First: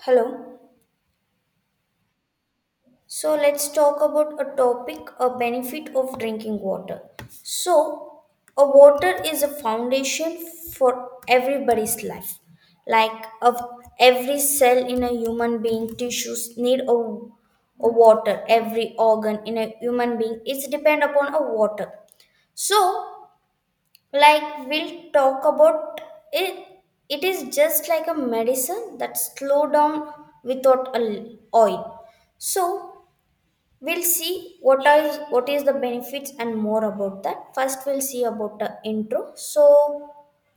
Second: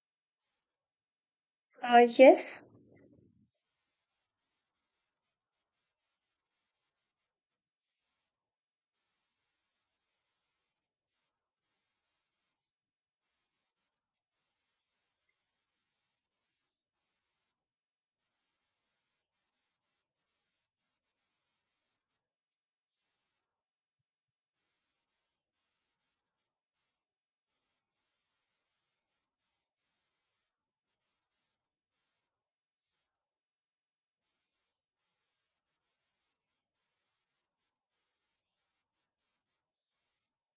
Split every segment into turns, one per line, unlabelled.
Hello.
Uh, yes.
So let's talk about a topic, a benefit of drinking water. So, a water is a foundation for everybody's life. Like of every cell in a human being, tissues need a water. Every organ in a human being is depend upon a water. So, like we'll talk about it. It is just like a medicine that slow down without a oil. So, We'll see what is the benefits and more about that. First, we'll see about the intro. So,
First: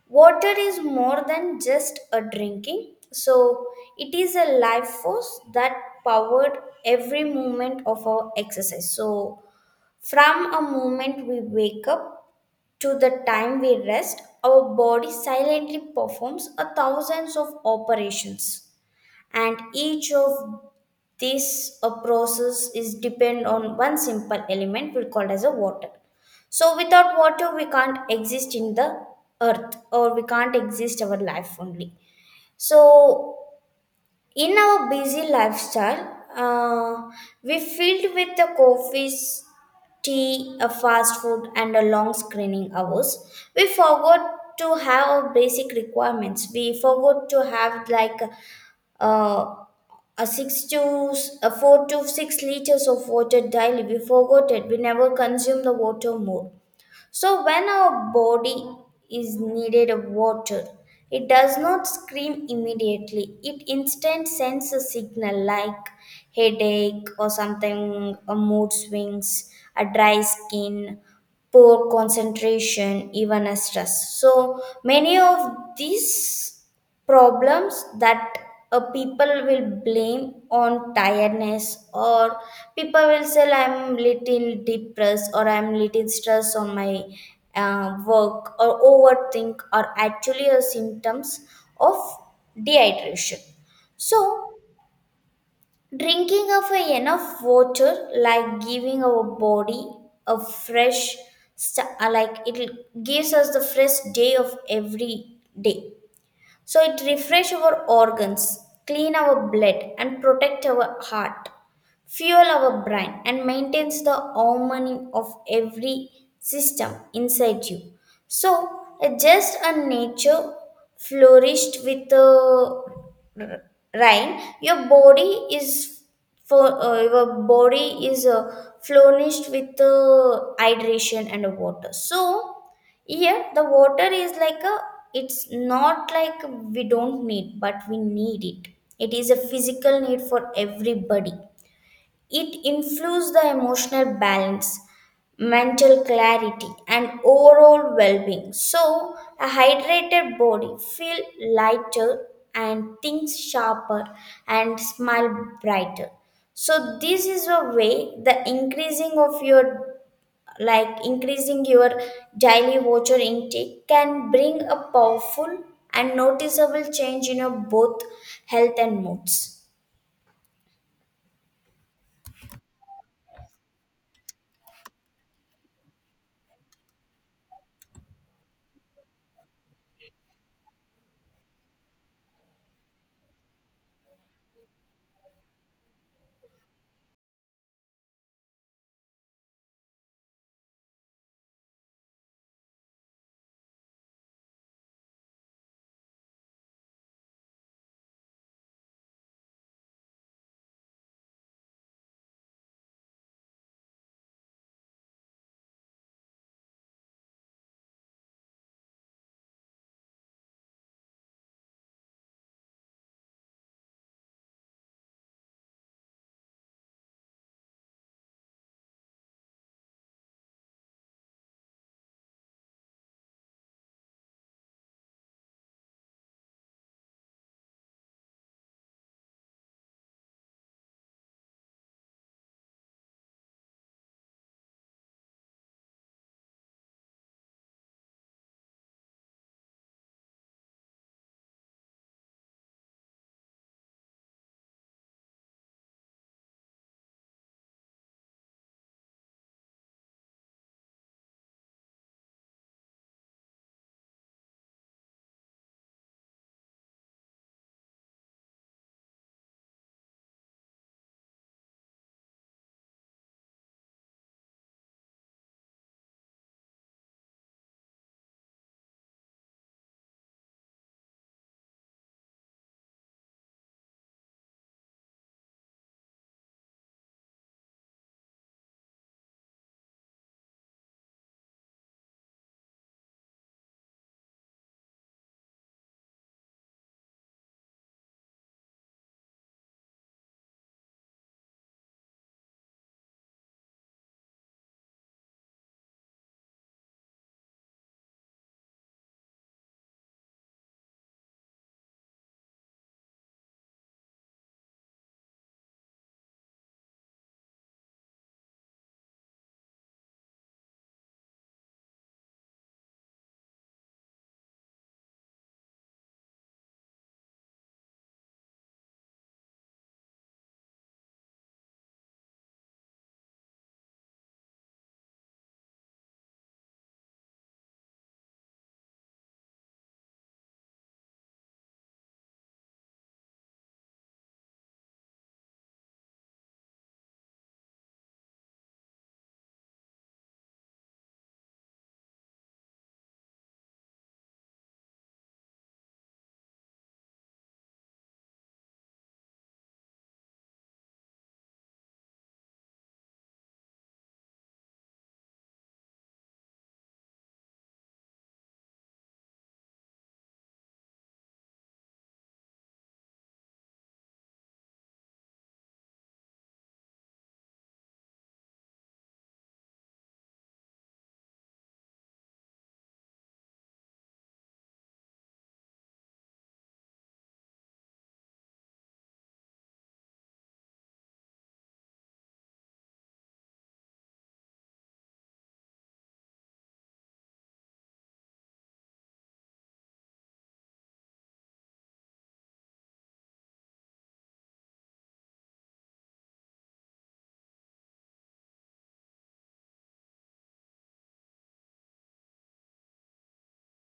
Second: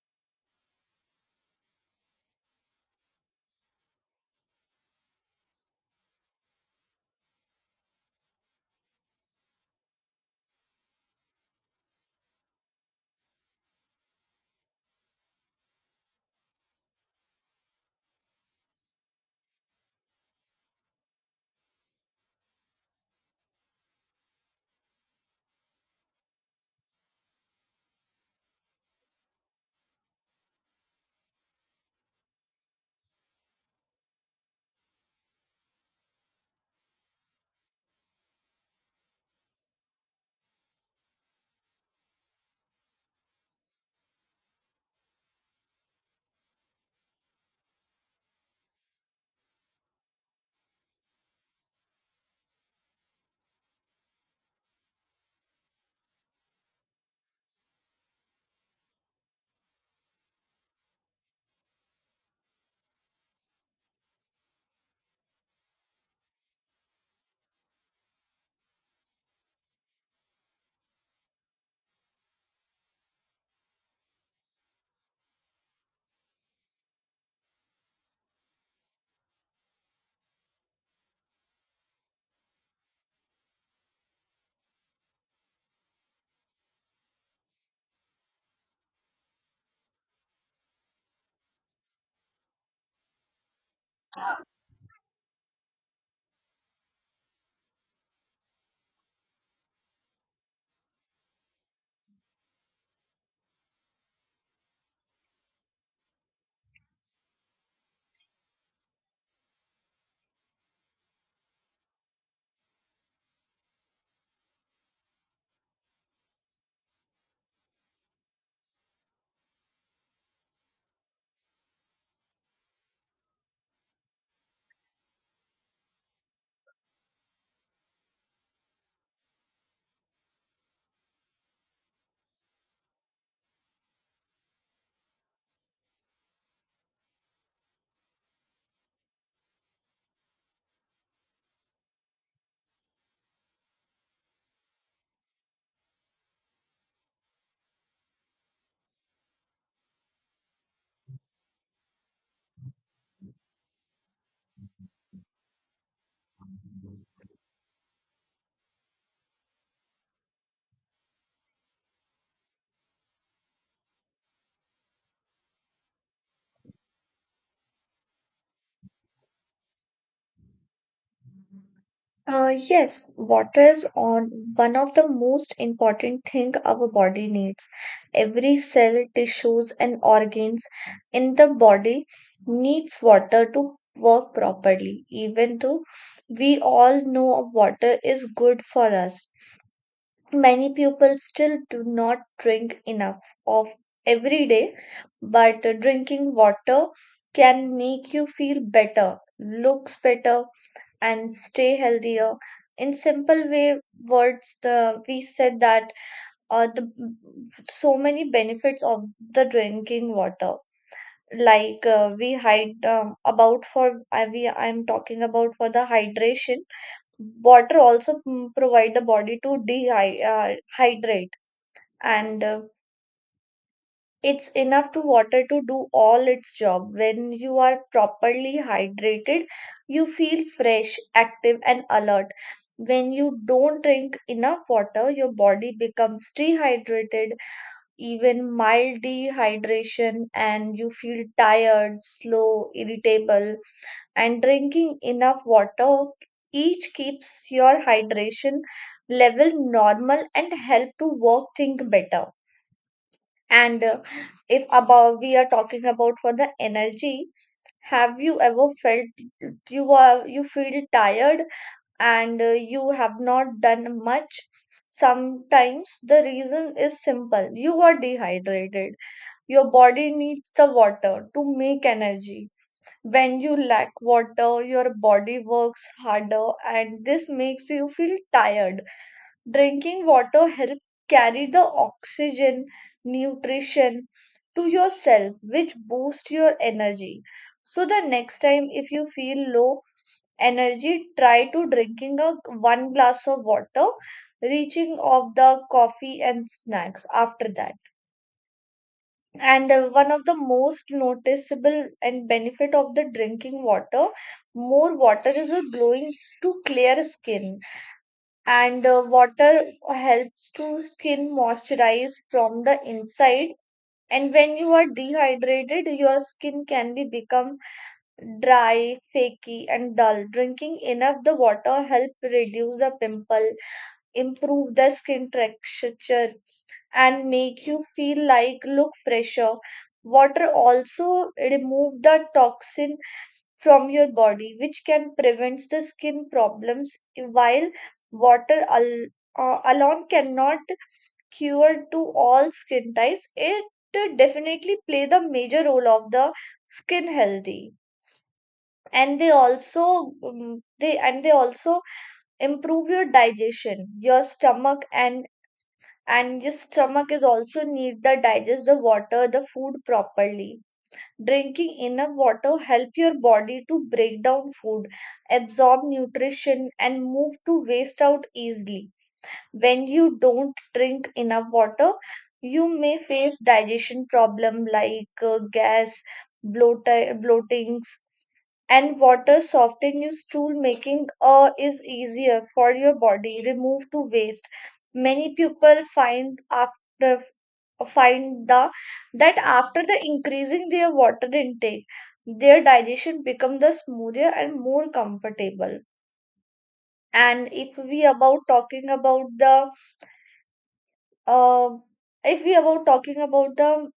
water is more than just a drinking. So, it is a life force that powered every movement of our exercise. So, from a moment we wake up to the time we rest, our body silently performs a thousands of operations and each of this a process is depend on one simple element we called as a water. So without water we can't exist in the earth, or we can't exist our life only. So in our busy lifestyle, we filled with the coffees, tea, a fast food, and a long screening hours. We forgot to have our basic requirements. We forgot to have like uh, a six to a 4 to 6 liters of water daily. We forgot it. We never consume the water more. So when our body is needed of water, it does not scream immediately. It instant sends a signal like headache or something, a mood swings, a dry skin, poor concentration, even a stress. So many of these problems that people will blame on tiredness, or people will say I'm little depressed or I'm little stressed on my work or overthink, are actually a symptoms of dehydration. So drinking of a enough water like giving our body a fresh like it gives us the fresh day of every day. So it refresh our organs, clean our blood and protect our heart, fuel our brain and maintains the harmony of every system inside you. So just a nature flourished with the rain, your body is for your body is flourished with hydration and water. So here the water is like a, it's not like we don't need, but we need it. It is a physical need for everybody. It influences the emotional balance, mental clarity, and overall well being. So, a hydrated body feel lighter and thinks sharper and smile brighter. So, this is a way the increasing of your, like increasing your daily water intake can bring a powerful and noticeable change in your both health and moods.
Yes, water is on one of the most important thing our body needs. Every cell, tissues, and organs in the body needs water to work properly. Even though we all know water is good for us, many people still do not drink enough of every day. But drinking water can make you feel better, looks better, and stay healthier in simple way words the we said that the so many benefits of the drinking water like we hide about for I'm talking about for the hydration. Water also provide the body to dehydrate hydrate and it's enough to water to do all its job. When you are properly hydrated, you feel fresh, active, and alert. When you don't drink enough water, your body becomes dehydrated, even mild dehydration, and you feel tired, slow, irritable. And drinking enough water each keeps your hydration level normal and help to work think better. And if about we are talking about for the energy, have you ever felt you feel tired and you have not done much? Sometimes the reason is simple. You are dehydrated. Your body needs the water to make energy. When you lack water, your body works harder and this makes you feel tired. Drinking water helps carry the oxygen, nutrition to your cell, which boosts your energy. So the next time if you feel low energy, try to drinking a one glass of water, reaching of the coffee and snacks after that. And one of the most noticeable and benefit of the drinking water, more water is a glowing to clear skin, and the water helps to skin moisturize from the inside. And when you are dehydrated your skin can be become dry flaky and dull. Drinking enough the water help reduce the pimple, improve the skin texture, and make you feel like look fresher. Water also remove the toxin from your body, which can prevent the skin problems, while water al- alone cannot cure to all skin types. It definitely play the major role of the skin healthy. And they also they also improve your digestion your stomach and your stomach is also need the digest the water the food properly. Drinking enough water help your body to break down food, absorb nutrition and move to waste out easily. When you don't drink enough water, you may face digestion problem like gas, bloat- bloatings, and water soften your stool making is easier for your body remove to waste. Many people find the that after the increasing their water intake their digestion become the smoother and more comfortable. And if we about talking about the uh, if we about talking about the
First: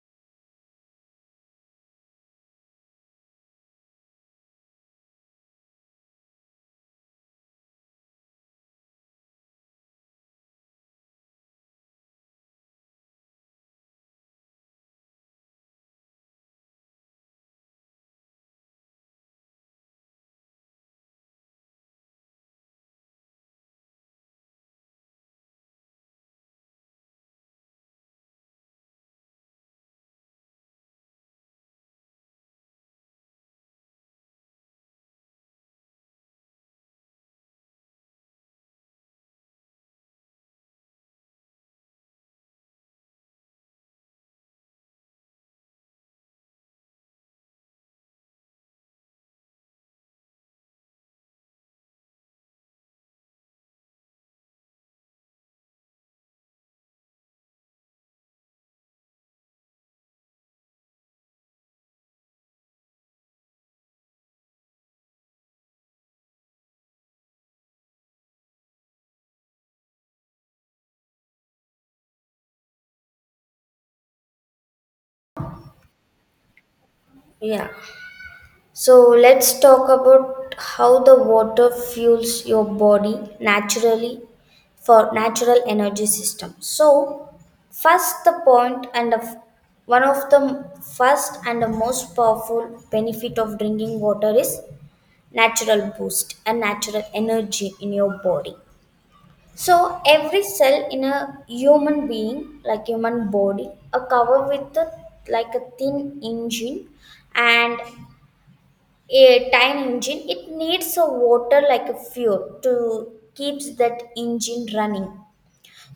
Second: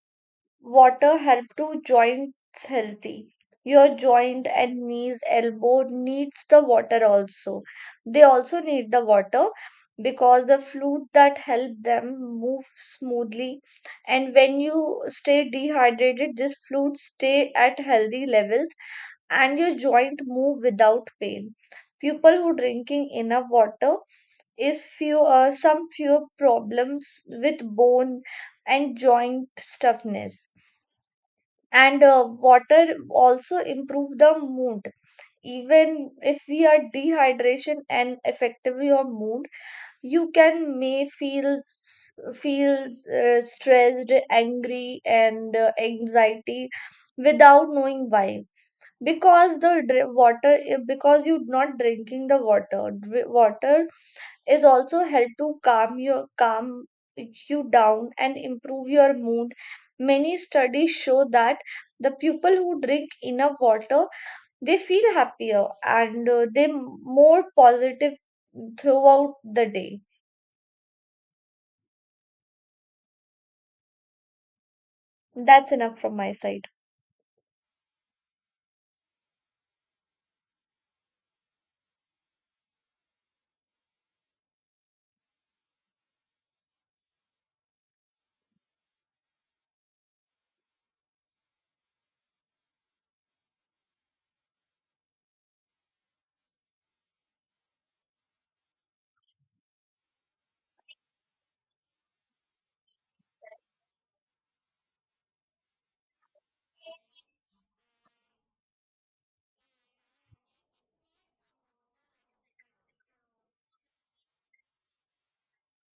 water help to joints healthy. Your joint and knees, elbow needs the water also. They also need the water because the fluid that help them move smoothly, and when you stay dehydrated this fluid stay at healthy levels and your joint move without pain. People who drinking enough water is few some fewer problems with bone and joint stiffness. And water also improve the mood. Even if we are dehydration and affective your mood, you can may feel stressed angry and anxiety without knowing why, because the dr- water eh, because you're not drinking the water. Water is also help to calm you down and improve your mood. Many studies show that the people who drink enough water, they feel happier and they more positive throughout the day. That's enough from my side.
Yeah. So let's talk about how the water fuels your body naturally for natural energy system. So first the point and one of the first and the most powerful benefit of drinking water is natural boost and natural energy in your body. So every cell in a human being, like human body, are covered with a, like a thin engine, and a time engine it needs a water like a fuel to keeps that engine running.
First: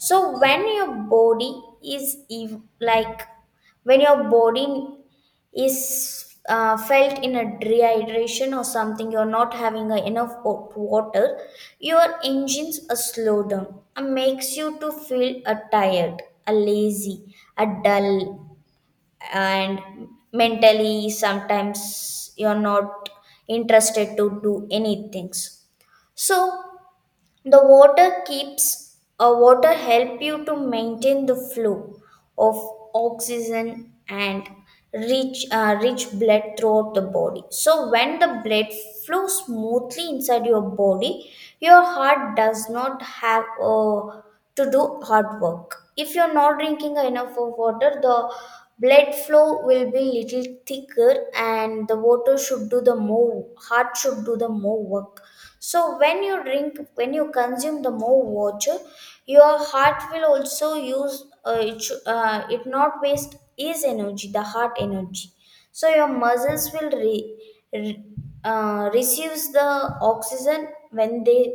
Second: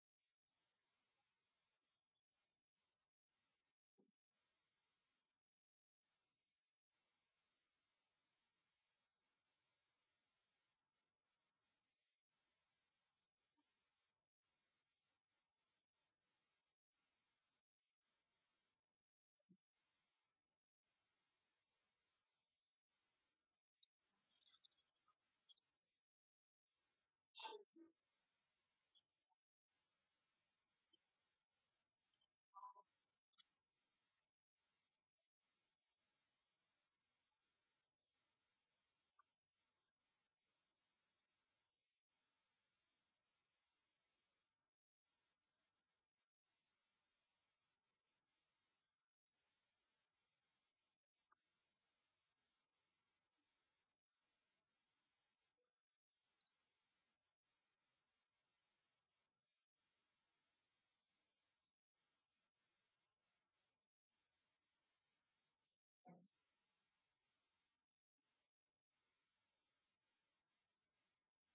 So when your body is felt in a dehydration or something, you're not having a enough water. Your engines are slow down and makes you to feel a tired, a lazy, a dull, and mentally sometimes you're not interested to do any things. So the water keeps water help you to maintain the flow of oxygen and reach rich blood throughout the body. So when the blood flows smoothly inside your body, your heart does not have to do hard work. If you're not drinking enough of water, the blood flow will be little thicker, and the water should do the more, heart should do the more work. So when you drink, when you consume the more water, your heart will also use it. It not waste is energy, the heart energy. So your muscles will re- receives the oxygen when they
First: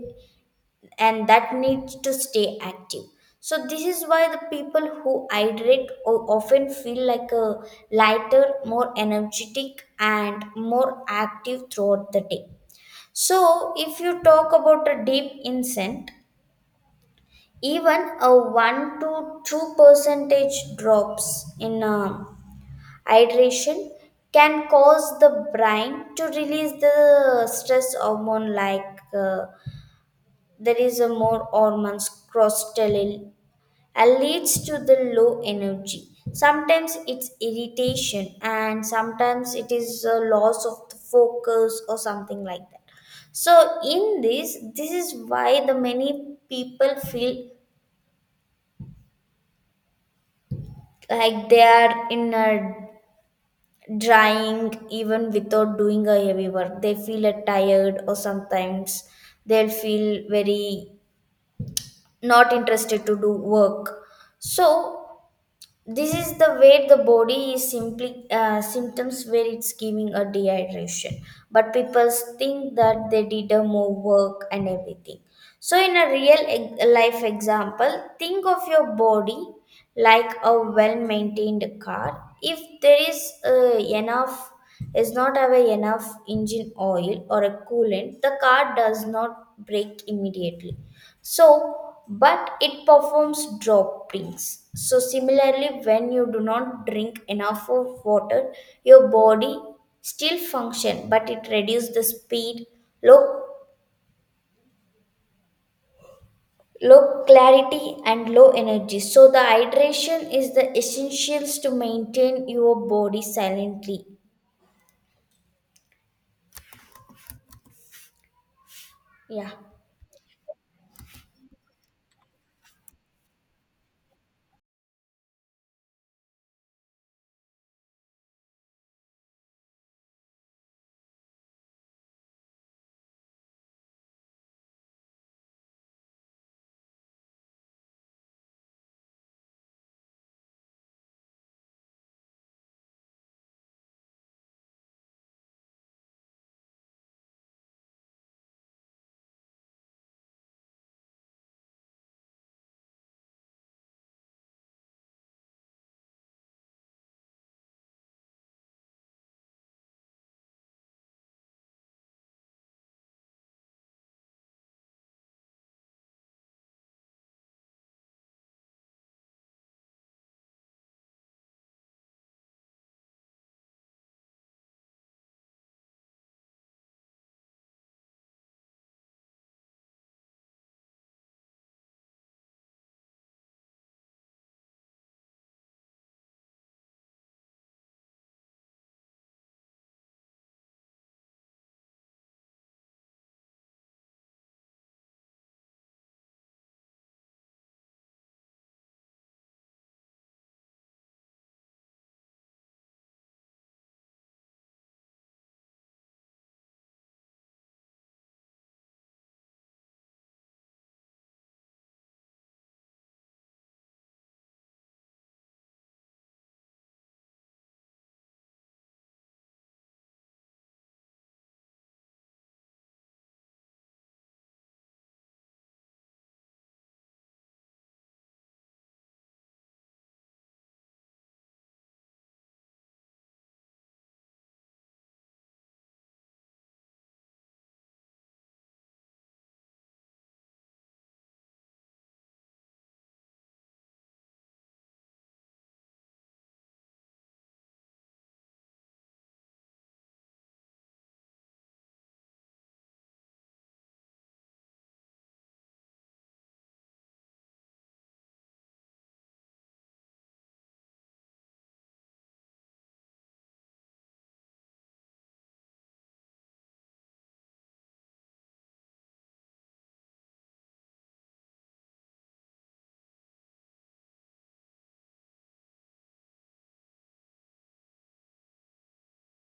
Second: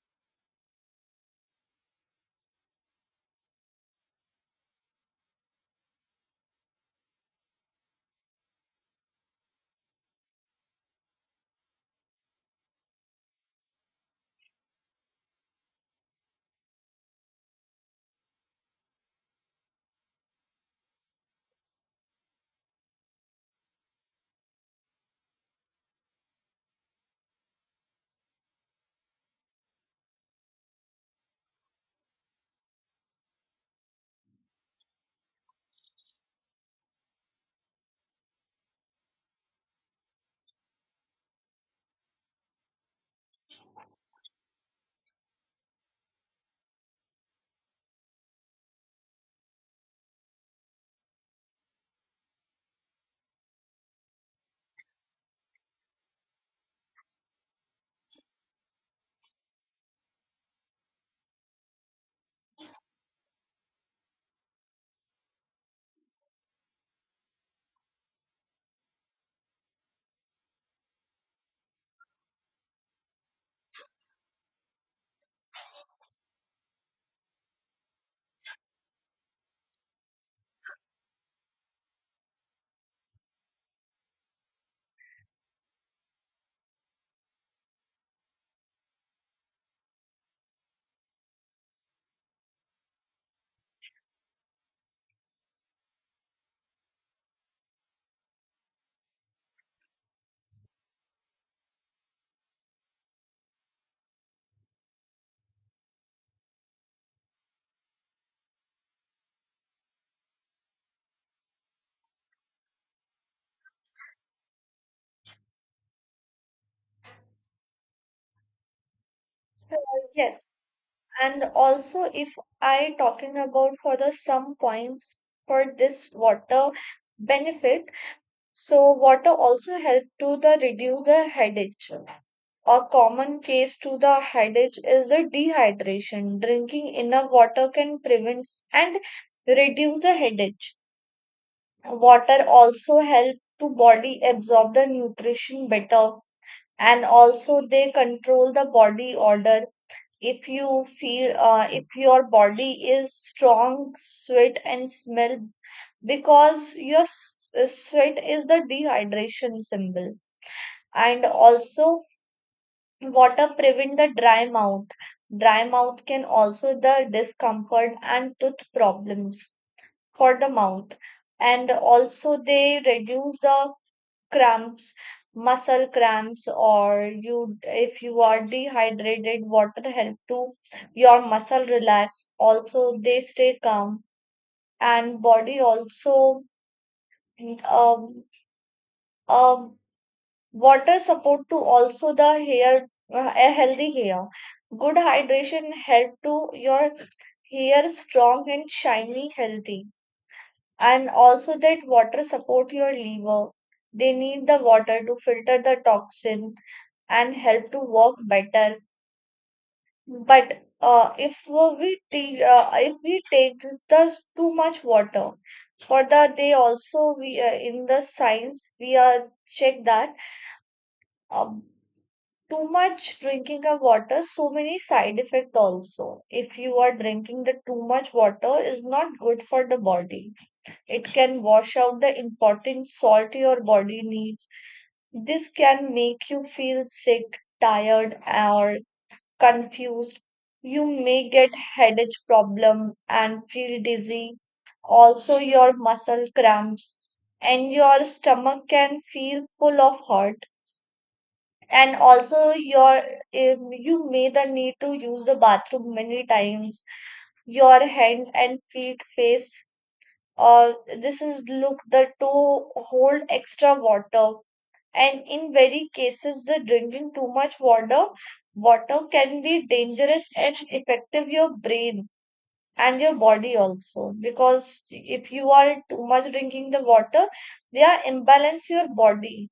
and that needs to stay active. So this is why the people who hydrate often feel like a lighter, more energetic, and more active throughout the day. So, if you talk about a deep insect, even a 1 to 2 percentage drops in hydration can cause the brain to release the stress hormone like there is a more hormones cortisol and leads to the low energy. Sometimes it's irritation, and sometimes it is a loss of the focus or something like that. So, this is why the many people feel like they are in a drying even without doing a heavy work. They feel a tired, or sometimes they'll feel very not interested to do work. So, this is the way the body is simply symptoms where it's giving a dehydration. But people think that they did a more work and everything. So in a real life example, think of your body like a well-maintained car. If there is enough is not have enough engine oil or a coolant, the car does not break immediately. So, but it performs droppings. So, similarly, when you do not drink enough of water, your body still function, but it reduces the speed, low low clarity and low energy. So the hydration is the essentials to maintain your body silently. Yeah.
Yes, and also if I talking about for the some points for this water benefit, so water also help to the reduce the headache. A common case to the adage is the dehydration. Drinking enough water can prevent and reduce the headache. Water also help to body absorb the nutrition better, and also they control the body odor. If your body is strong, sweat and smell because sweat is the dehydration symbol. And also water prevent the dry mouth. Dry mouth can also the discomfort and tooth problems for the mouth. And also they reduce the cramps, muscle cramps, or you if you are dehydrated, water help to your muscle relax. Also they stay calm, and body also um, um, water support to also the hair, a healthy hair. Good hydration help to your hair strong and shiny, healthy. And also that water support your liver. They need the water to filter the toxin and help to work better. But if we take the too much water for the they also we in the science we are check that. Uh, Too much drinking of water, so many side effects also. If you are drinking the too much water is not good for the body, it can wash out the important salt your body needs. This can make you feel sick tired or confused. You may get headache problem and feel dizzy. Also your muscle cramps and your stomach can feel full of hurt. And also your you may the need to use the bathroom many times. Your hand and feet face uh, this is look the to hold extra water. And in very cases the drinking too much water, water can be dangerous and affective your brain and your body also. Because if you are too much drinking the water, they are imbalance your body,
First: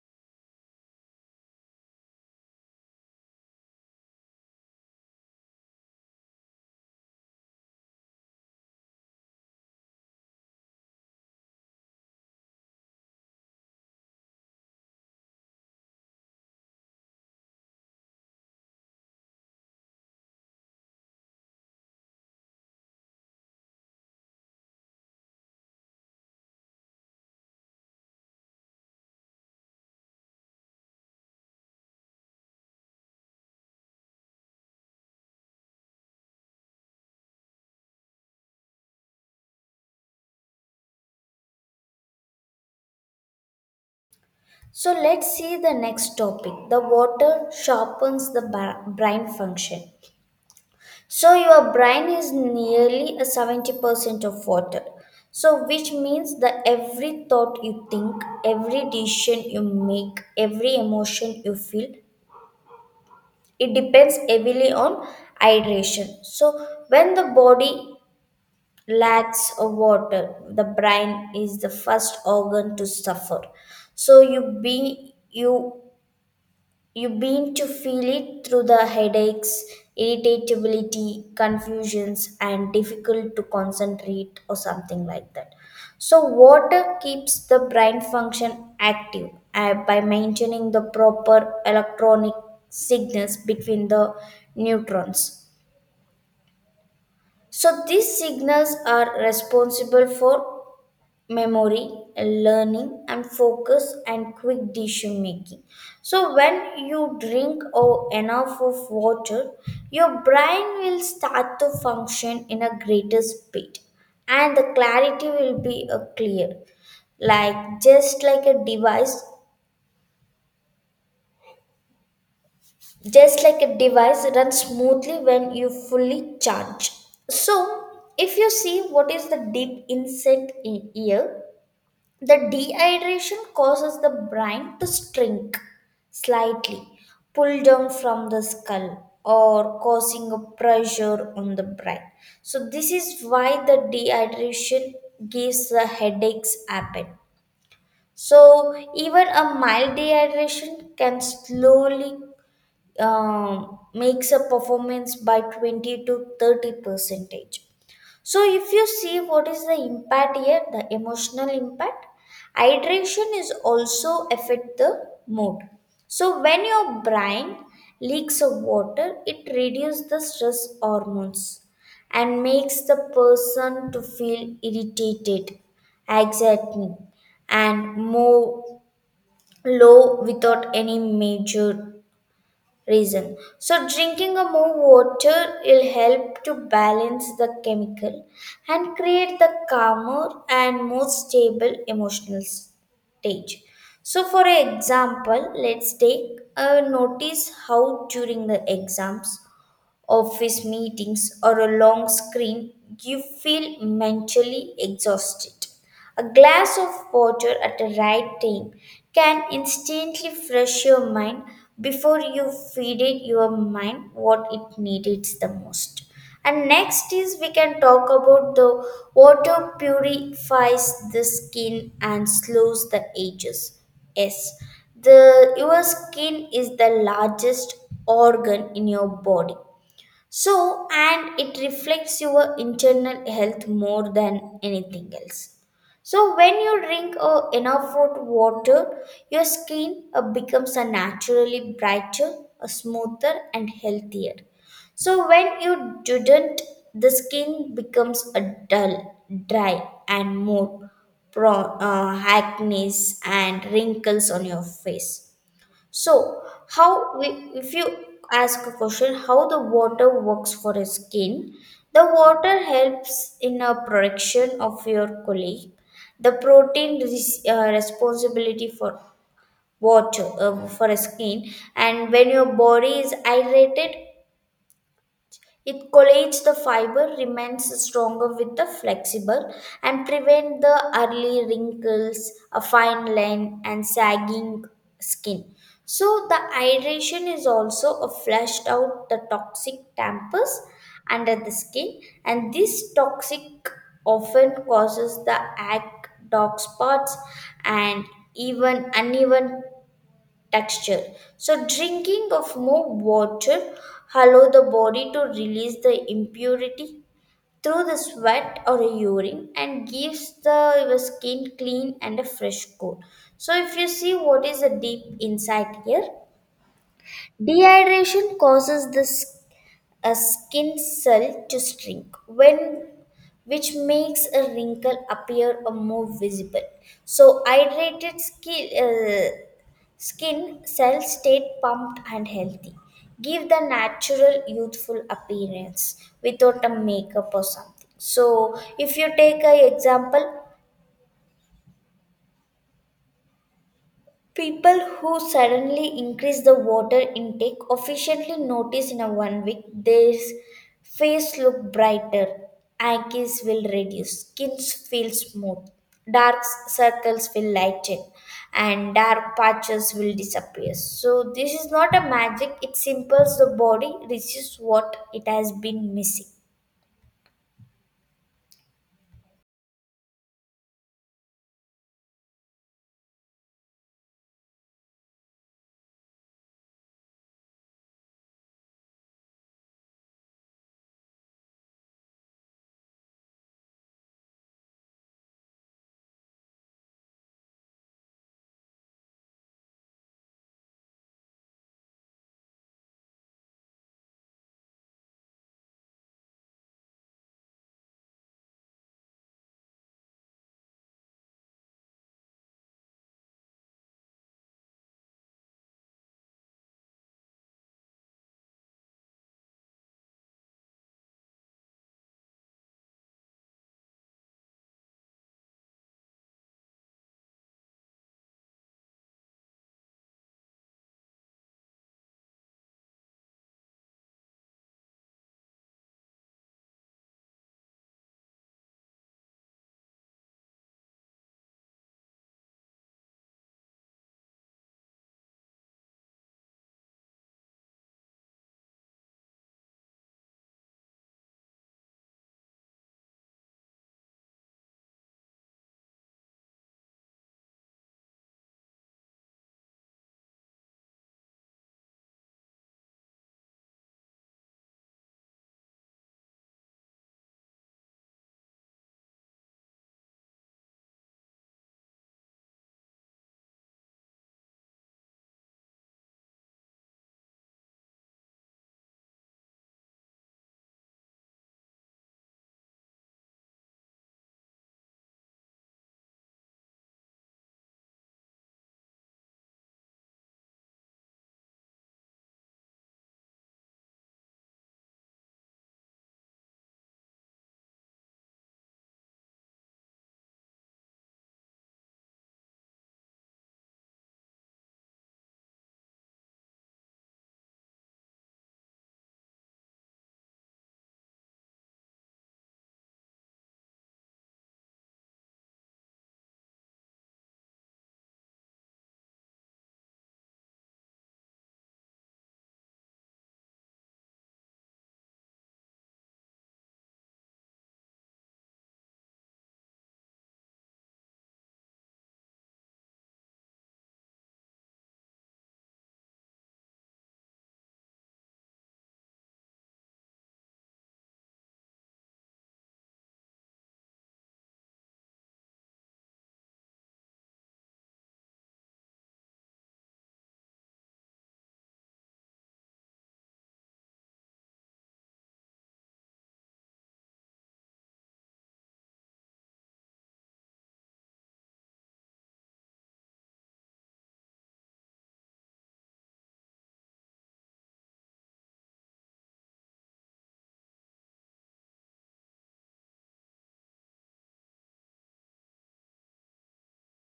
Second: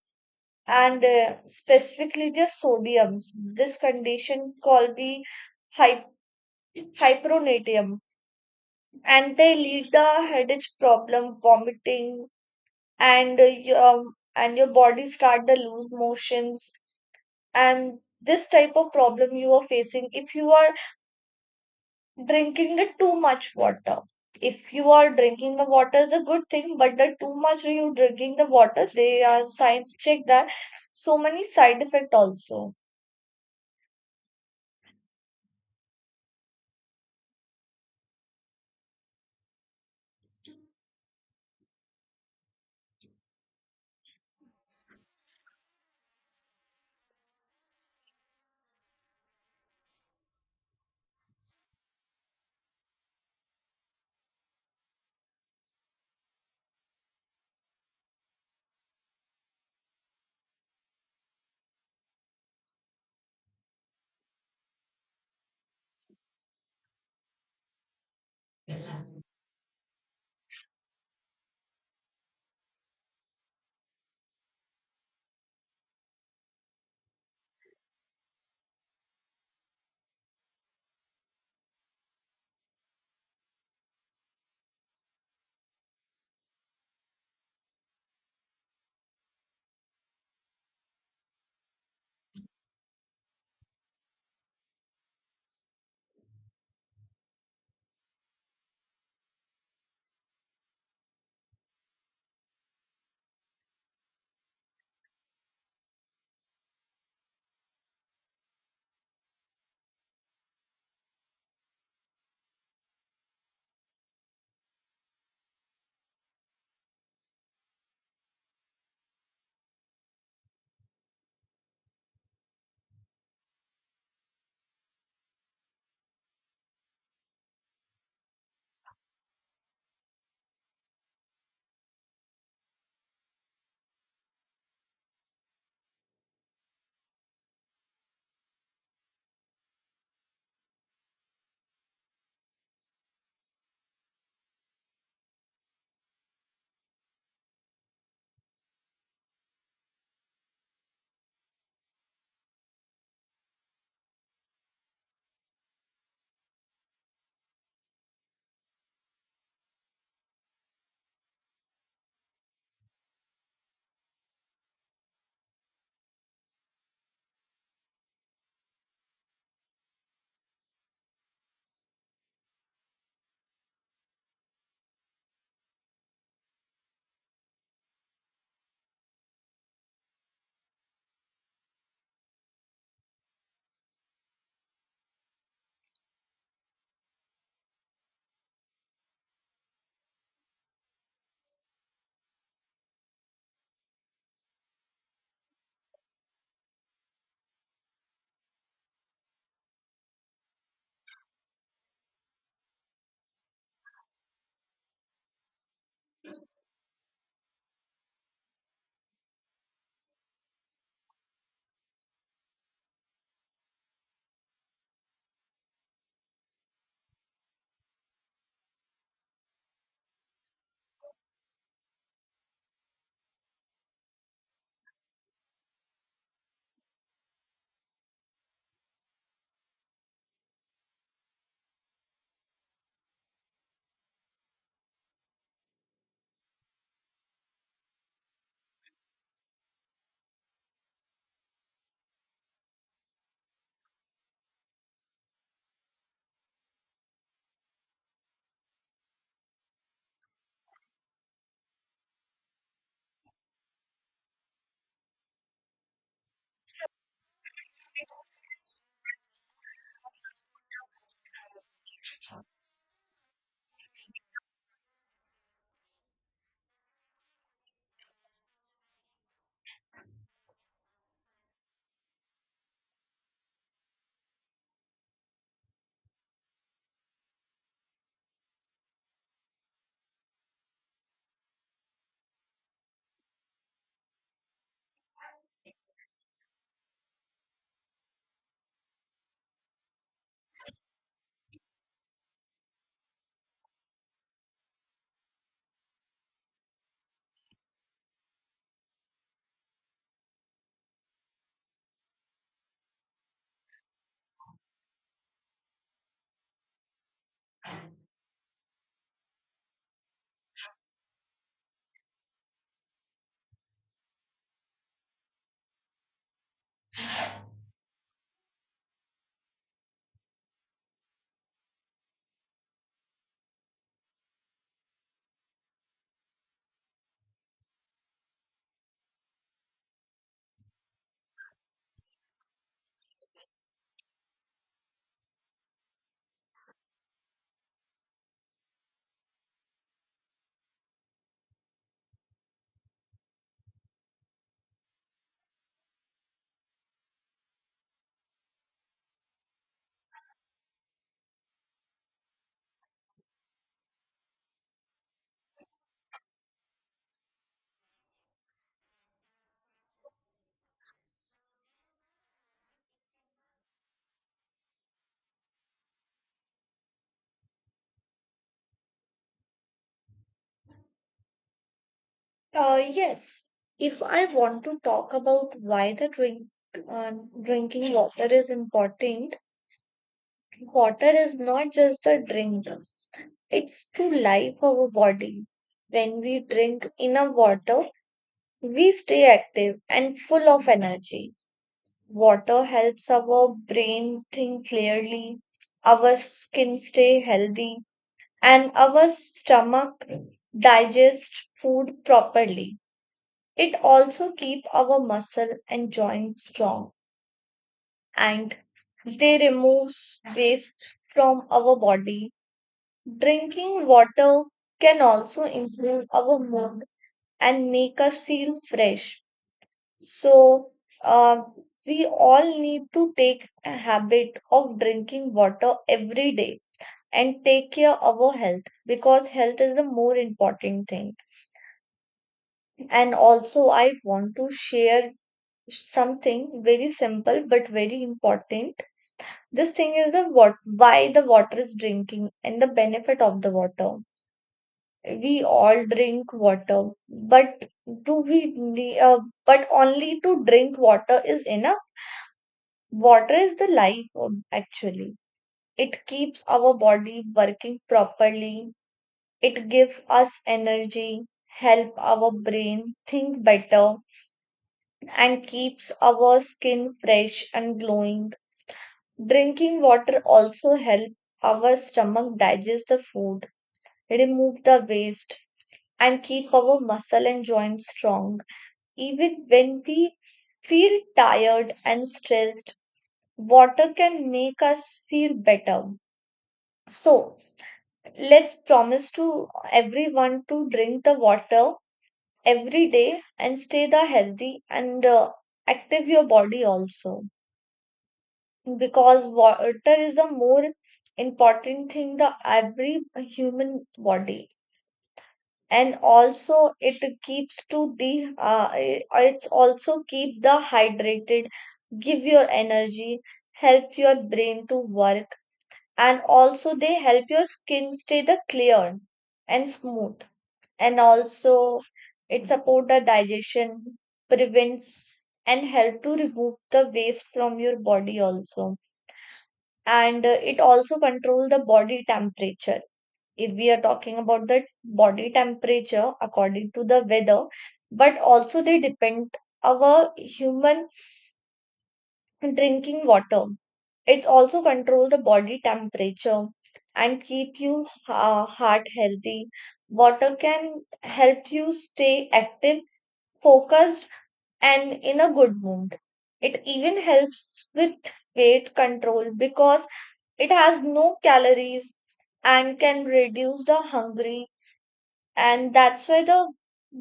and specifically the sodiums. This condition called the hy- hyperonatium, and they lead the headache problem, vomiting, and your and your body start the loose motions. And this type of problem you are facing if you are drinking the too much water. If you are drinking the water is a good thing, but the too much you drinking the water, they are science check that, so many side effect also.
So let's see the next topic, the water sharpens the brain function. So your brain is nearly a 70% of water. So which means that every thought you think, every decision you make, every emotion you feel, it depends heavily on hydration. So when the body lacks of water, the brain is the first organ to suffer. So you be you you begin to feel it through the headaches, irritability, confusions, and difficult to concentrate, or something like that. So, water keeps the brain function active by maintaining the proper electronic signals between the neutrons. So, these signals are responsible for memory, learning, and focus, and quick decision making. So, when you drink or enough of water, your brain will start to function in a greater speed, and the clarity will be clear. Like just like a device, just like a device runs smoothly when you fully charge. So, if you see what is the deep insight in here, the dehydration causes the brain to shrink slightly, pull down from the skull, or causing a pressure on the brain. So, this is why the dehydration gives the headaches happen. So, even a mild dehydration can slowly makes a performance by 20 to 30 percentage. So, if you see what is the impact here, the emotional impact, hydration is also affect the mood. So, when your brain leaks of water, it reduces the stress hormones and makes the person to feel irritated, exciting, and more low without any major reason. So, drinking a more water will help to balance the chemical and create the calmer and more stable emotional stage. So, for example, let's take a notice how during the exams, office meetings, or a long screen, you feel mentally exhausted. A glass of water at the right time can instantly fresh your mind before you feeded your mind what it needed the most. And next is we can talk about the water purifies the skin and slows the ages. Yes, the your skin is the largest organ in your body. So, and it reflects your internal health more than anything else. So, when you drink enough hot water, your skin becomes a naturally brighter, smoother, and healthier. So, when you didn't, the skin becomes a dull, dry, and more acne and wrinkles on your face. So, how we, if you ask a question, how the water works for a skin, the water helps in a production of your collagen. The protein is responsibility for water for a skin, and when your body is hydrated, it collates the fiber, remains stronger with the flexible, and prevent the early wrinkles, a fine line, and sagging skin. So the hydration is also a flushed out the toxic tampers under the skin, and this toxic often causes the acne, dark spots, and even uneven texture. So drinking of more water allow the body to release the impurity through the sweat or urine and gives the your skin clean and a fresh coat. So if you see what is the deep insight here, dehydration causes this a skin cell to shrink, when which makes a wrinkle appear or more visible. So hydrated skin, skin cells stay pumped and healthy, give the natural youthful appearance without a makeup or something. So if you take a example, people who suddenly increase the water intake officially notice in a one week their face look brighter, aches will reduce, skins feel smooth, dark circles will lighten, and dark patches will disappear. So this is not a magic; it simples the body receives what it has been missing.
Yes, if I want to talk about why the drink uh, drinking water is important, water is not just a drink. It's to life our body. When we drink enough water, we stay active and full of energy. Water helps our brain think clearly, our skin stay healthy, and our stomach digest food properly. It also keep our muscle and joint strong, and they removes waste from our body. Drinking water can also improve our mood and make us feel fresh. So uh, we all need to take a habit of drinking water every day and take care of our health because health is the more important thing. And also I want to share something very simple but very important. This thing is the what why the water is drinking and the benefit of the water. We all drink water, but do we but only to drink water is enough? Water is the life actually. It keeps our body working properly. It gives us energy, help our brain think better, and keeps our skin fresh and glowing. Drinking water also help our stomach digest the food, remove the waste, and keep our muscle and joints strong. Even when we feel tired and stressed, water can make us feel better. So let's promise to everyone to drink the water every day and stay the healthy and active your body also. Because water is a more important thing the every human body. And also it keeps to the it's also keep the hydrated, give your energy, help your brain to work, and also they help your skin stay the clear and smooth. And also it support the digestion, prevents and help to remove the waste from your body also. And it also control the body temperature. If we are talking about the body temperature according to the weather, but also they depend our human drinking water, it's also control the body temperature and keep you heart healthy. Water can help you stay active, focused, and in a good mood. It even helps with weight control because it has no calories and can reduce the hungry. And that's why the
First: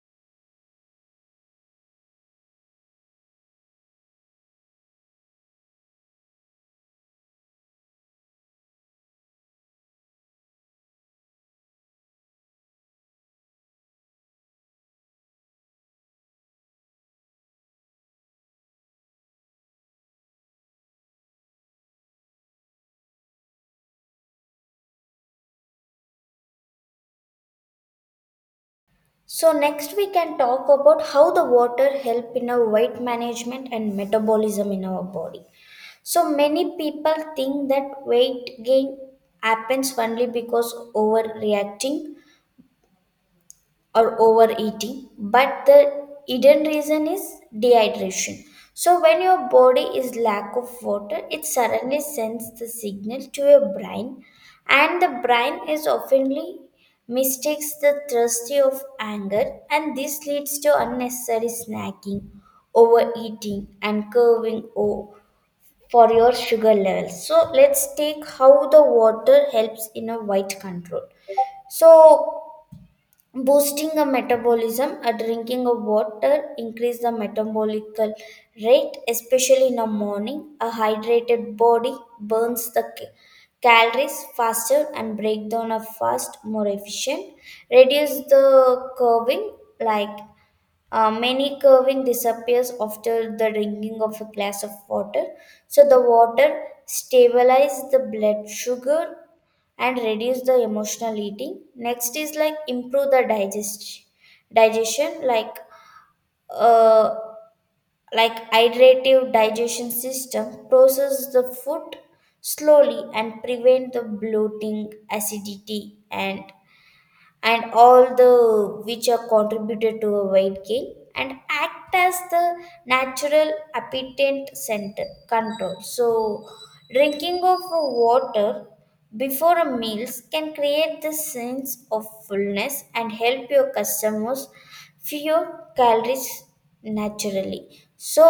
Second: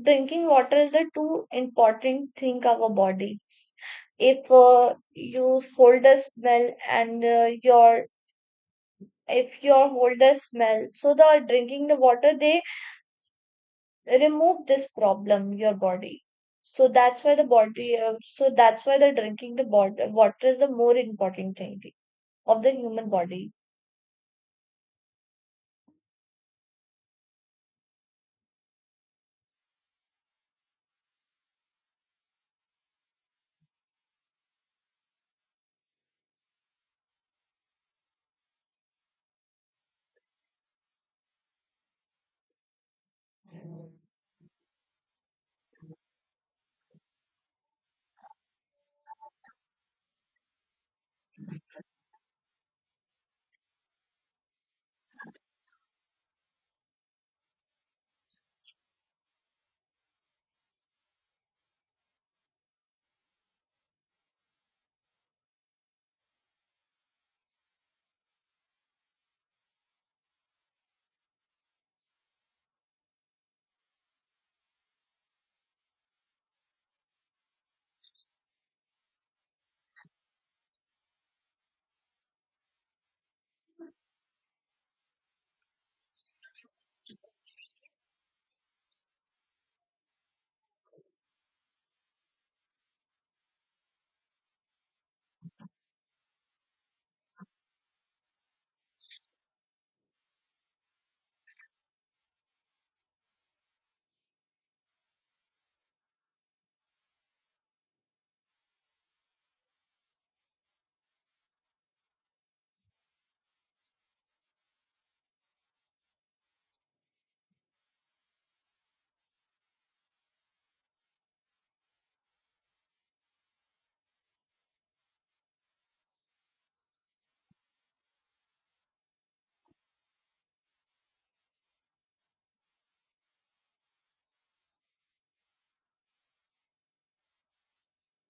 drinking water is a too important thing of our body. If you hold a smell and your if your hold a smell, so the drinking the water they remove this problem your body. So that's why the body. So that's why the water is the more important thing of the human body.
So next we can talk about how the water help in our weight management and metabolism in our body. So many people think that weight gain happens only because overreacting or overeating, but the hidden reason is dehydration. So when your body is lack of water, it suddenly sends the signal to your brain, and the brain is oftenly mistakes the thirsty of anger, and this leads to unnecessary snacking, overeating, and curving for your sugar levels. So let's take how the water helps in a weight control. So boosting a metabolism, a drinking of water increase the metabolic rate, especially in the morning. A hydrated body burns the calories faster and break down a fast more efficient. Reduce the curving like many curving disappears after the drinking of a glass of water. So the water stabilizes the blood sugar and reduce the emotional eating. Next is like improve the digestion uh, like hydrative digestion system process the food slowly and prevent the bloating, acidity and all the which are contributed to a weight gain and act as the natural appetite center control, so drinking of water before a meals can create the sense of fullness and help your customers fewer calories naturally. So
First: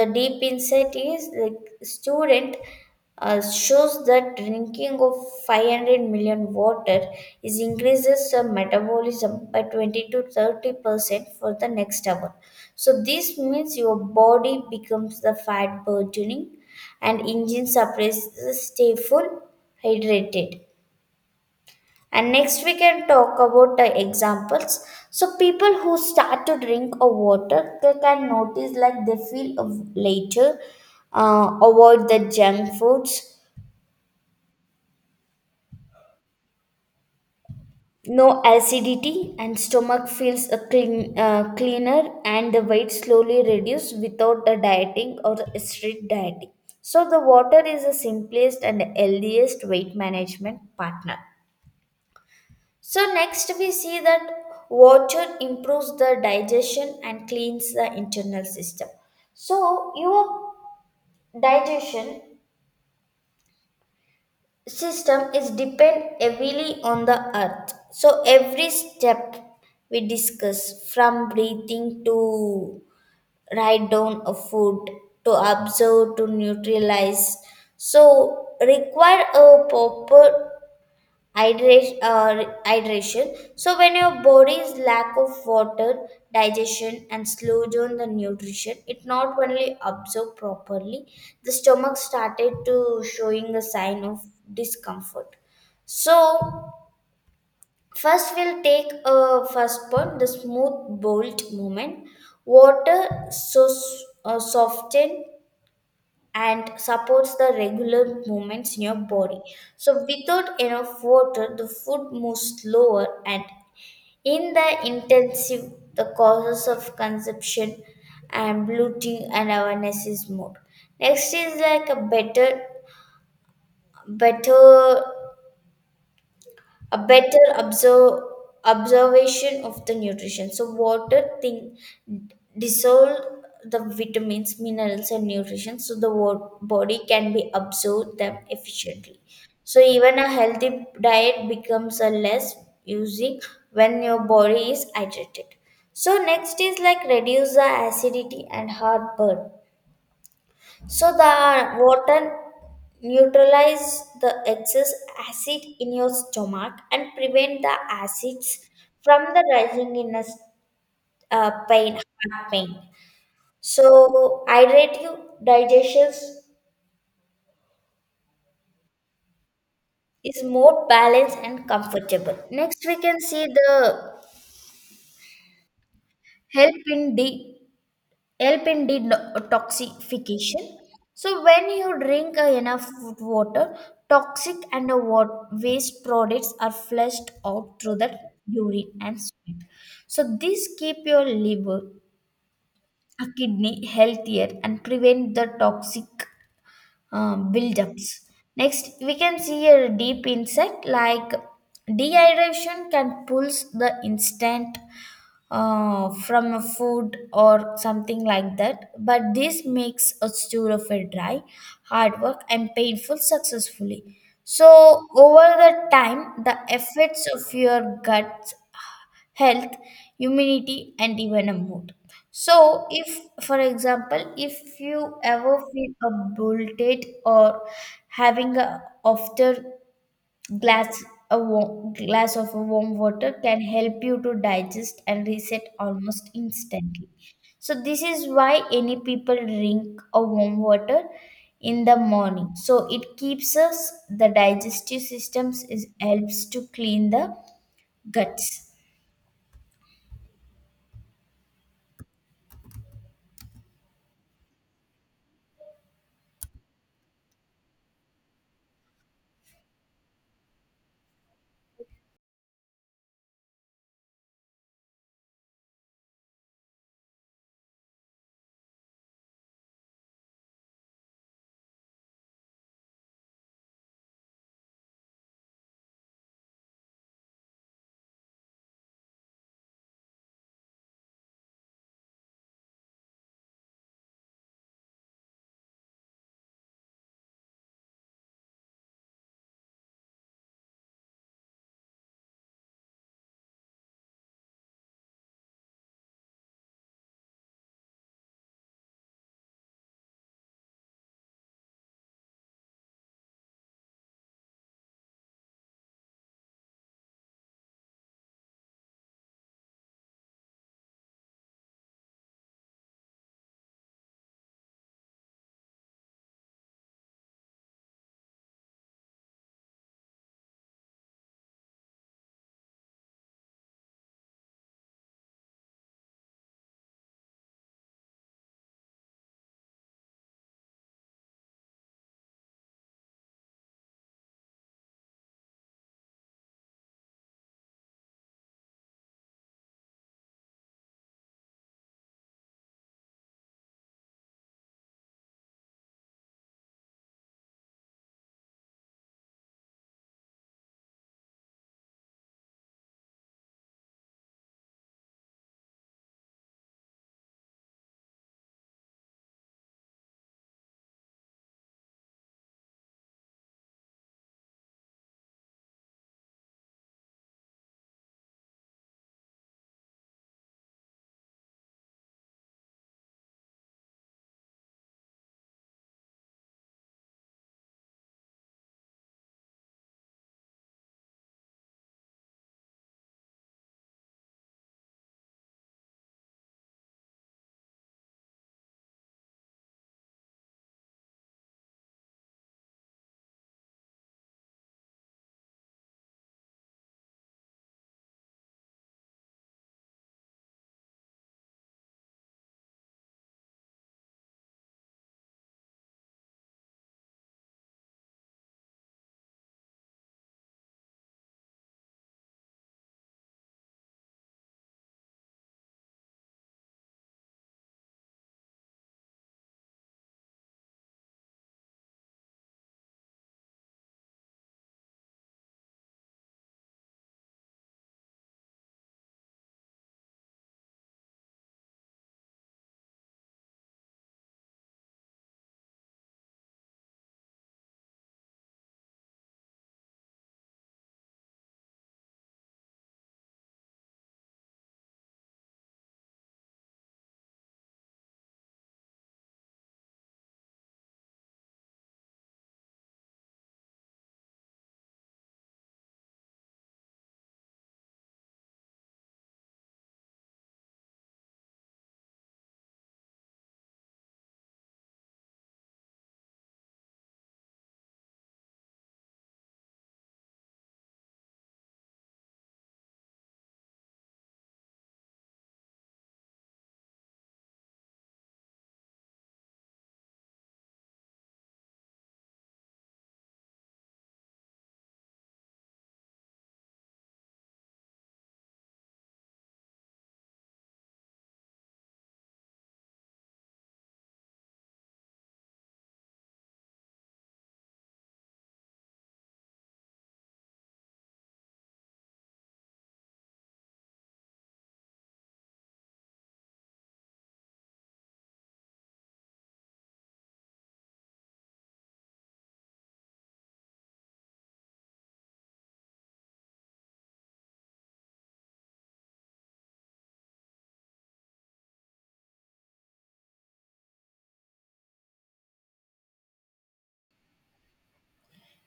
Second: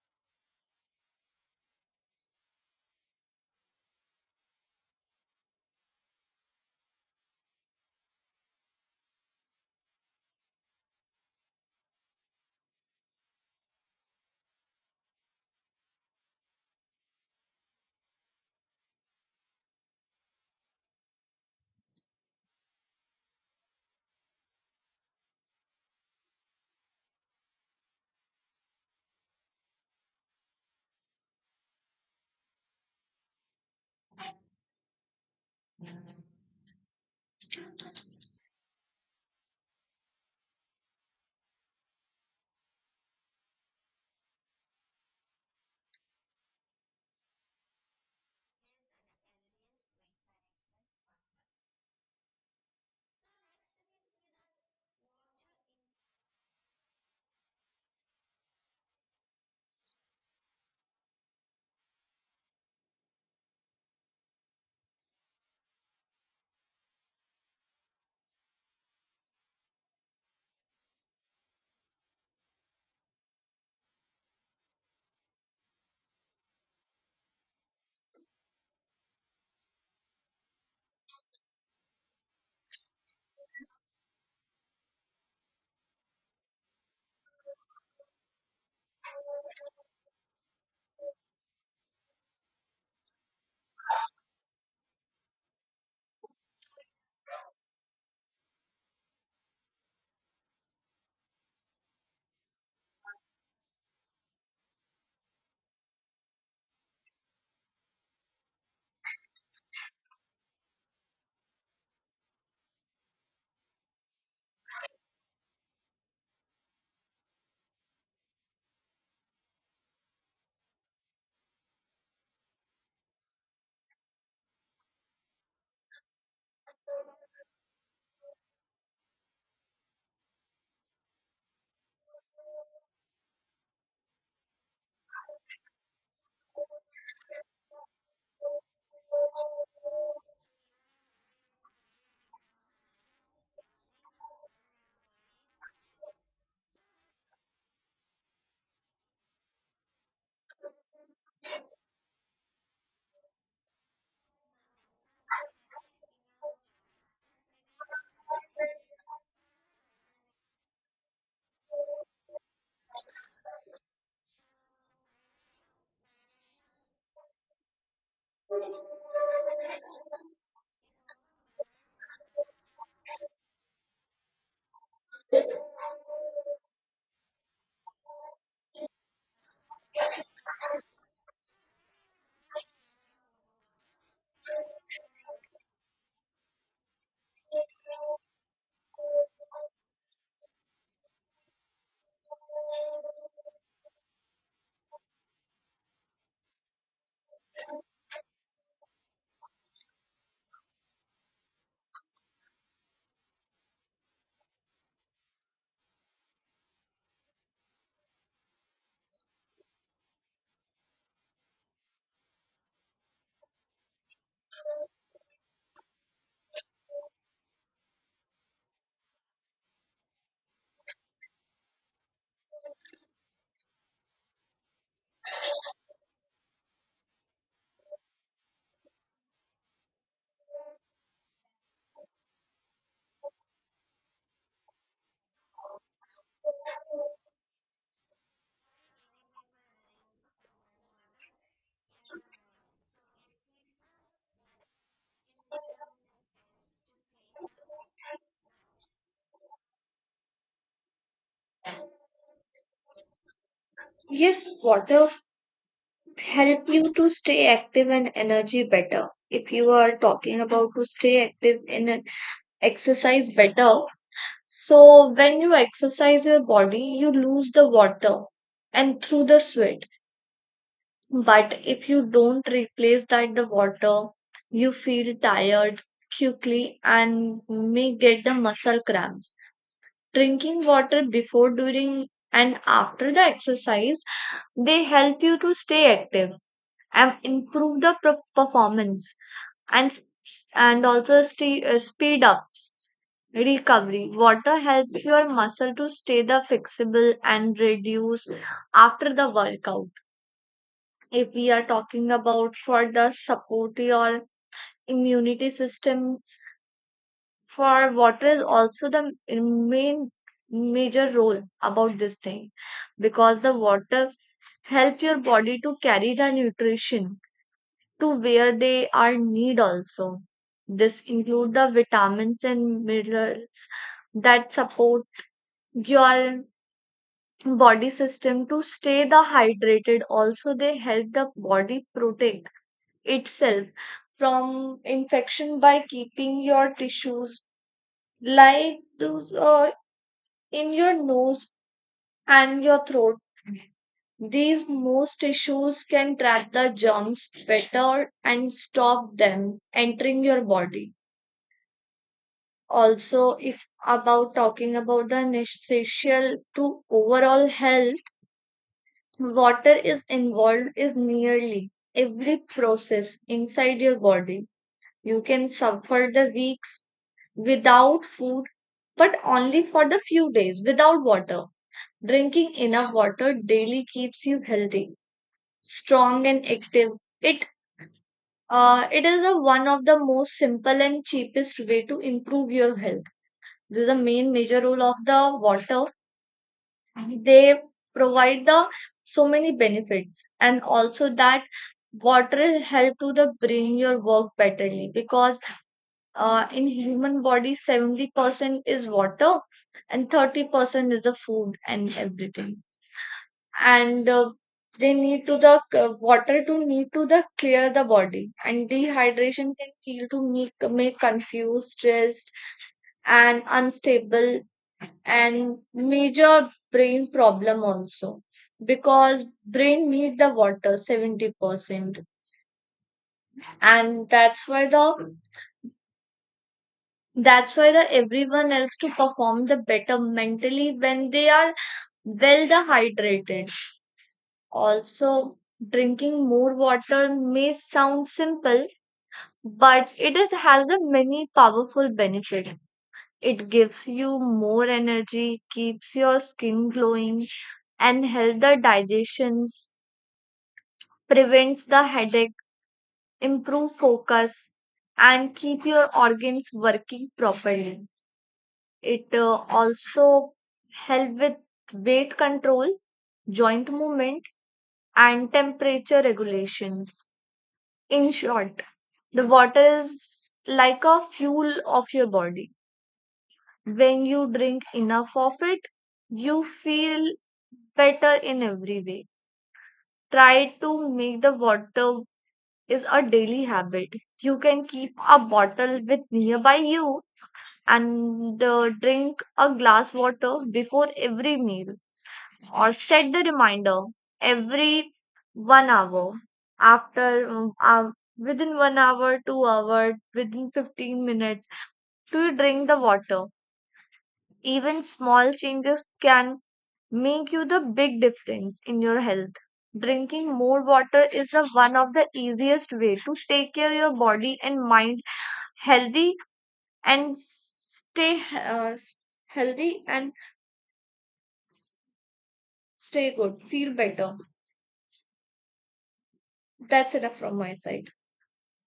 the deep insight is the student shows that drinking of 500 million water is increases the metabolism by 20 to 30% for the next hour. So this means your body becomes the fat burgeoning and engine suppresses stay full hydrated. And next we can talk about the examples. So people who start to drink a water they can notice like they feel later, avoid the junk foods. No acidity and stomach feels a clean, cleaner, and the weight slowly reduced without a dieting or a strict dieting. So the water is the simplest and healthiest weight management partner. So next we see that water improves the digestion and cleans the internal system. So your digestion system is depend heavily on the earth, so every step we discuss from breathing to write down a food to observe to neutralize so require a proper hydration. So when your body's lack of water, digestion, and slow down the nutrition, it not only absorb properly, the stomach started to showing a sign of discomfort. So first we'll take a first point, the smooth bolt movement. Water so soften and supports the regular movements in your body. So, without enough water, the food moves slower, and in the intensive, the causes of consumption and bloating and awareness is more. Next is like a better better observe observation of the nutrition, so water thing dissolve the vitamins minerals and nutrition so the body can be absorb them efficiently, so even a healthy diet becomes a less using when your body is hydrated. So next is like reduce the acidity and heartburn, so the water neutralize the excess acid in your stomach and prevent the acids from the rising in a pain, heart pain. So hydrative digestion is more balanced and comfortable. Next, we can see the help in D help in detoxification. So when you drink enough water, toxic and waste products are flushed out through the urine and sweat. So this keep your liver, kidney healthier and prevent the toxic buildups. Next, we can see a deep insight like dehydration can pulse the instant from a food or something like that. But this makes a story of a dry, hard work and painful successfully. So over the time, the effects of your gut health, immunity, and even a mood. So, if for example, if you ever feel a bloated or having a after glass, a warm, glass of warm water can help you to digest and reset almost instantly, so this is why any people drink a warm water in the morning, so it keeps us the digestive systems is helps to clean the guts.
Yes, water help you to stay active and energy better. If you are talking about to stay active in exercise better, so when you exercise your body you lose the water and through the sweat. But if you don't replace that the water, you feel tired quickly and may get the muscle cramps. Drinking water before during and after the exercise, they help you to stay active, I've improved the performance, and speed ups recovery. Water helps your muscle to stay the flexible and reduce after the workout. If we are talking about for the support your immunity systems, for water is also the main major role about this thing, because the water help your body to carry the nutrition to where they are need also. This include the vitamins and minerals that support your body system to stay the hydrated. Also, they help the body protect itself from infection by keeping your tissues like those in your nose and your throat. These most tissues can trap the germs better and stop them entering your body. Also if about talking about the necessary to overall health, water is involved is nearly every process inside your body. You can suffer the weeks without food, but only for the few days without water. Drinking enough water daily keeps you healthy, strong and active. it it is a one of the most simple and cheapest way to improve your health. This is the main major role of the water. They provide the so many benefits, and also that water help to the bring your work betterly, because in human body 70% is water and 30% is the food and everything. And they need to the water to need to the clear the body, and dehydration can feel to make confused stressed and unstable, and major brain problem also, because brain need the water 70%. And that's why the everyone else to perform the better mentally when they are well the hydrated. Also drinking more water may sound simple, but it is, has a many powerful benefit. It gives you more energy, keeps your skin glowing, and help the digestions, prevents the headache, improve focus, and keep your organs working properly. It also help with weight control, joint movement, and temperature regulations. In short, the water is like a fuel of your body. When you drink enough of it, you feel better in every way. Try to make the water is a daily habit. You can keep a bottle with nearby you and drink a glass water before every meal or set the reminder every 1 hour after within 1 hour 2-hour within 15 minutes to drink the water. Even small changes can make you the big difference in your health. Drinking more water is the one of the easiest way to take care your body and mind healthy and stay healthy and stay good, feel better. That's enough from my side.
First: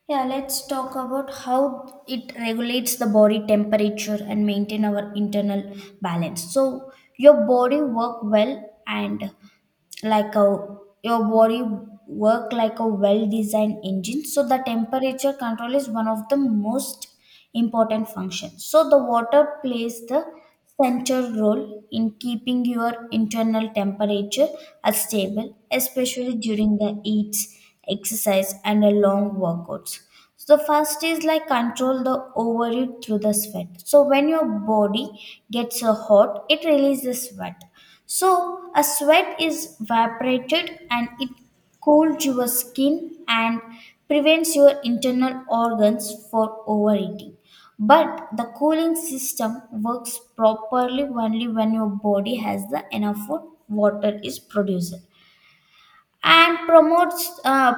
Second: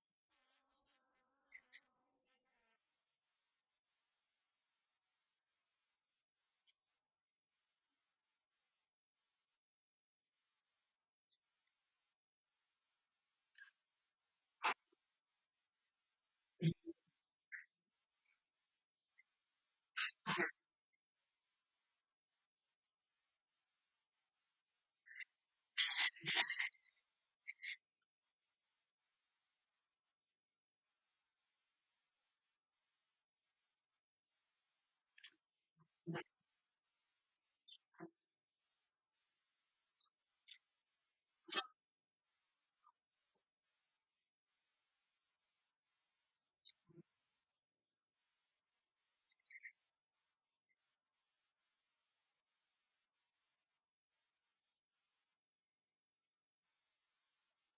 Yeah, let's talk about how it regulates the body temperature and maintain our internal balance. So your body work well and like a your body work like a well designed engine. So the temperature control is one of the most important function. So the water plays the central role in keeping your internal temperature as stable, especially during the eats, exercise, and a long workouts. So the first is like control the overheat through the sweat. So when your body gets hot, it releases sweat, so a sweat is evaporated and it cools your skin and prevents your internal organs for overeating. But the cooling system works properly only when your body has the enough food, water is produced and promotes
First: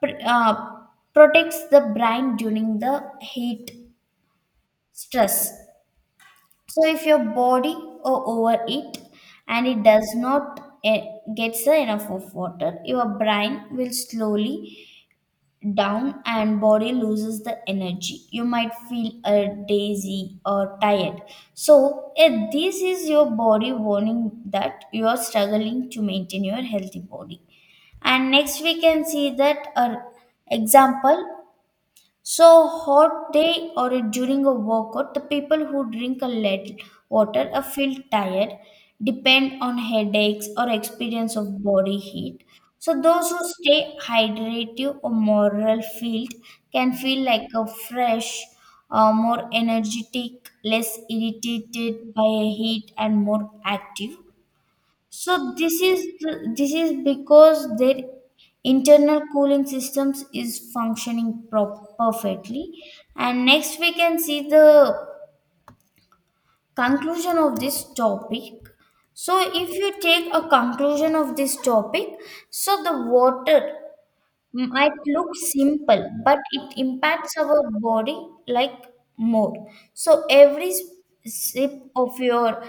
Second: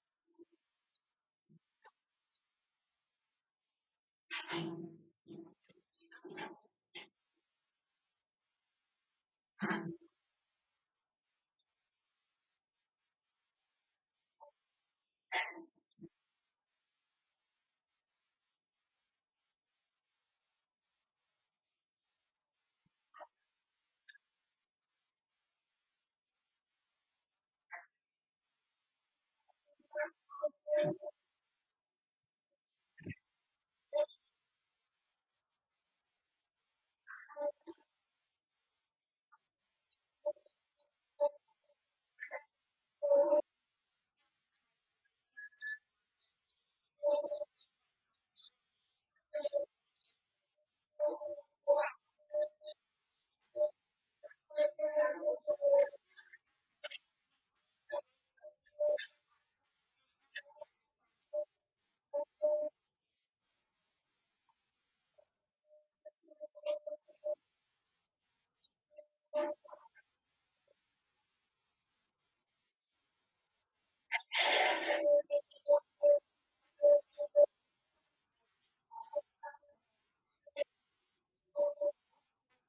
pr- uh, protects the brain during the heat stress. So if your body overeat and it does not gets the enough of water, your brain will slowly down and body loses the energy. You might feel dizzy or tired. So this is your body warning that you are struggling to maintain your healthy body. And next we can see that an example. So, hot day or during a workout, the people who drink a lead water or feel tired depend on headaches or experience of body heat. So, those who stay hydrated or moral filled can feel like a fresh, more energetic, less irritated by heat, and more active. So this is because their internal cooling systems is functioning perfectly. And next we can see the conclusion of this topic. So if you take a conclusion of this topic, so the water might look simple, but it impacts our body like more. So every sip of your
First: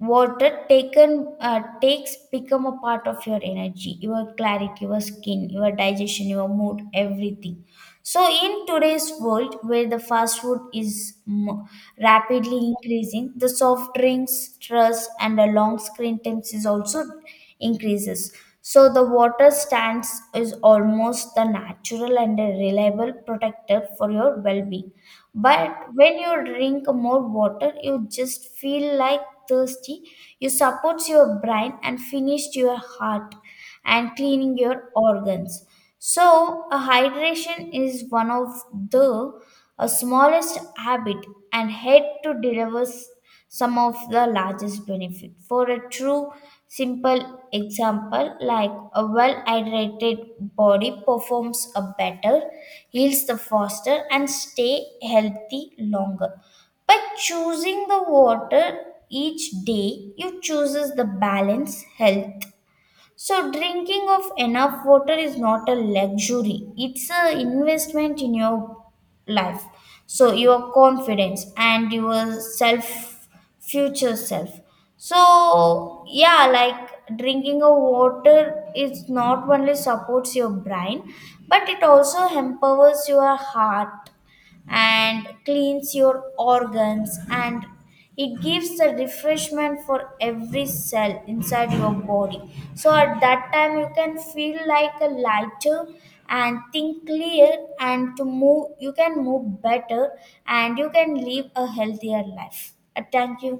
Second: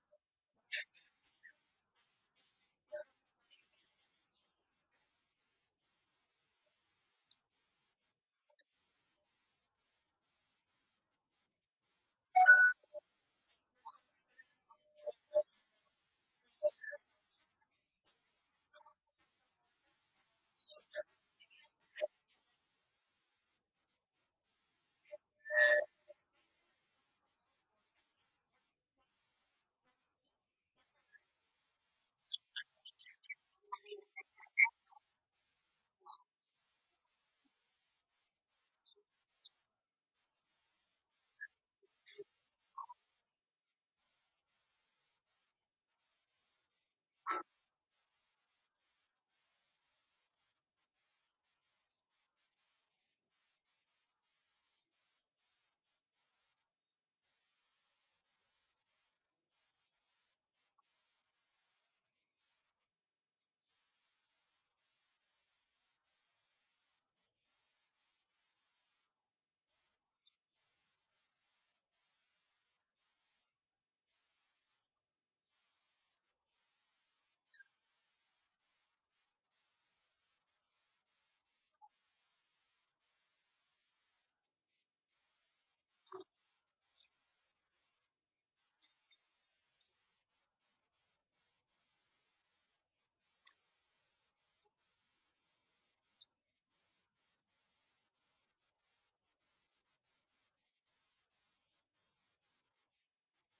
water taken takes become a part of your energy, your clarity, your skin, your digestion, your mood, everything. So, in today's world where the fast food is rapidly increasing, the soft drinks, stress, and the long screen times is also increases. So, the water stands is almost the natural and a reliable protector for your well being. But when you drink more water, you just feel like thirsty. You supports your brain and finished your heart and cleaning your organs. So, a hydration is one of the smallest habit and head to deliver some of the largest benefit. For a true simple example, like a well hydrated body performs a better, heals the faster, and stay healthy longer. By choosing the water each day, you chooses the balance, health. So, drinking of enough water is not a luxury, it's an investment in your life. So, your confidence and your self, future self. So, yeah, like drinking of water is not only supports your brain, but it also empowers your heart and cleans your organs and it gives the refreshment for every cell inside your body, so at that time you can feel like a lighter and think clear and to move you can move better and you can live a healthier life. Thank you.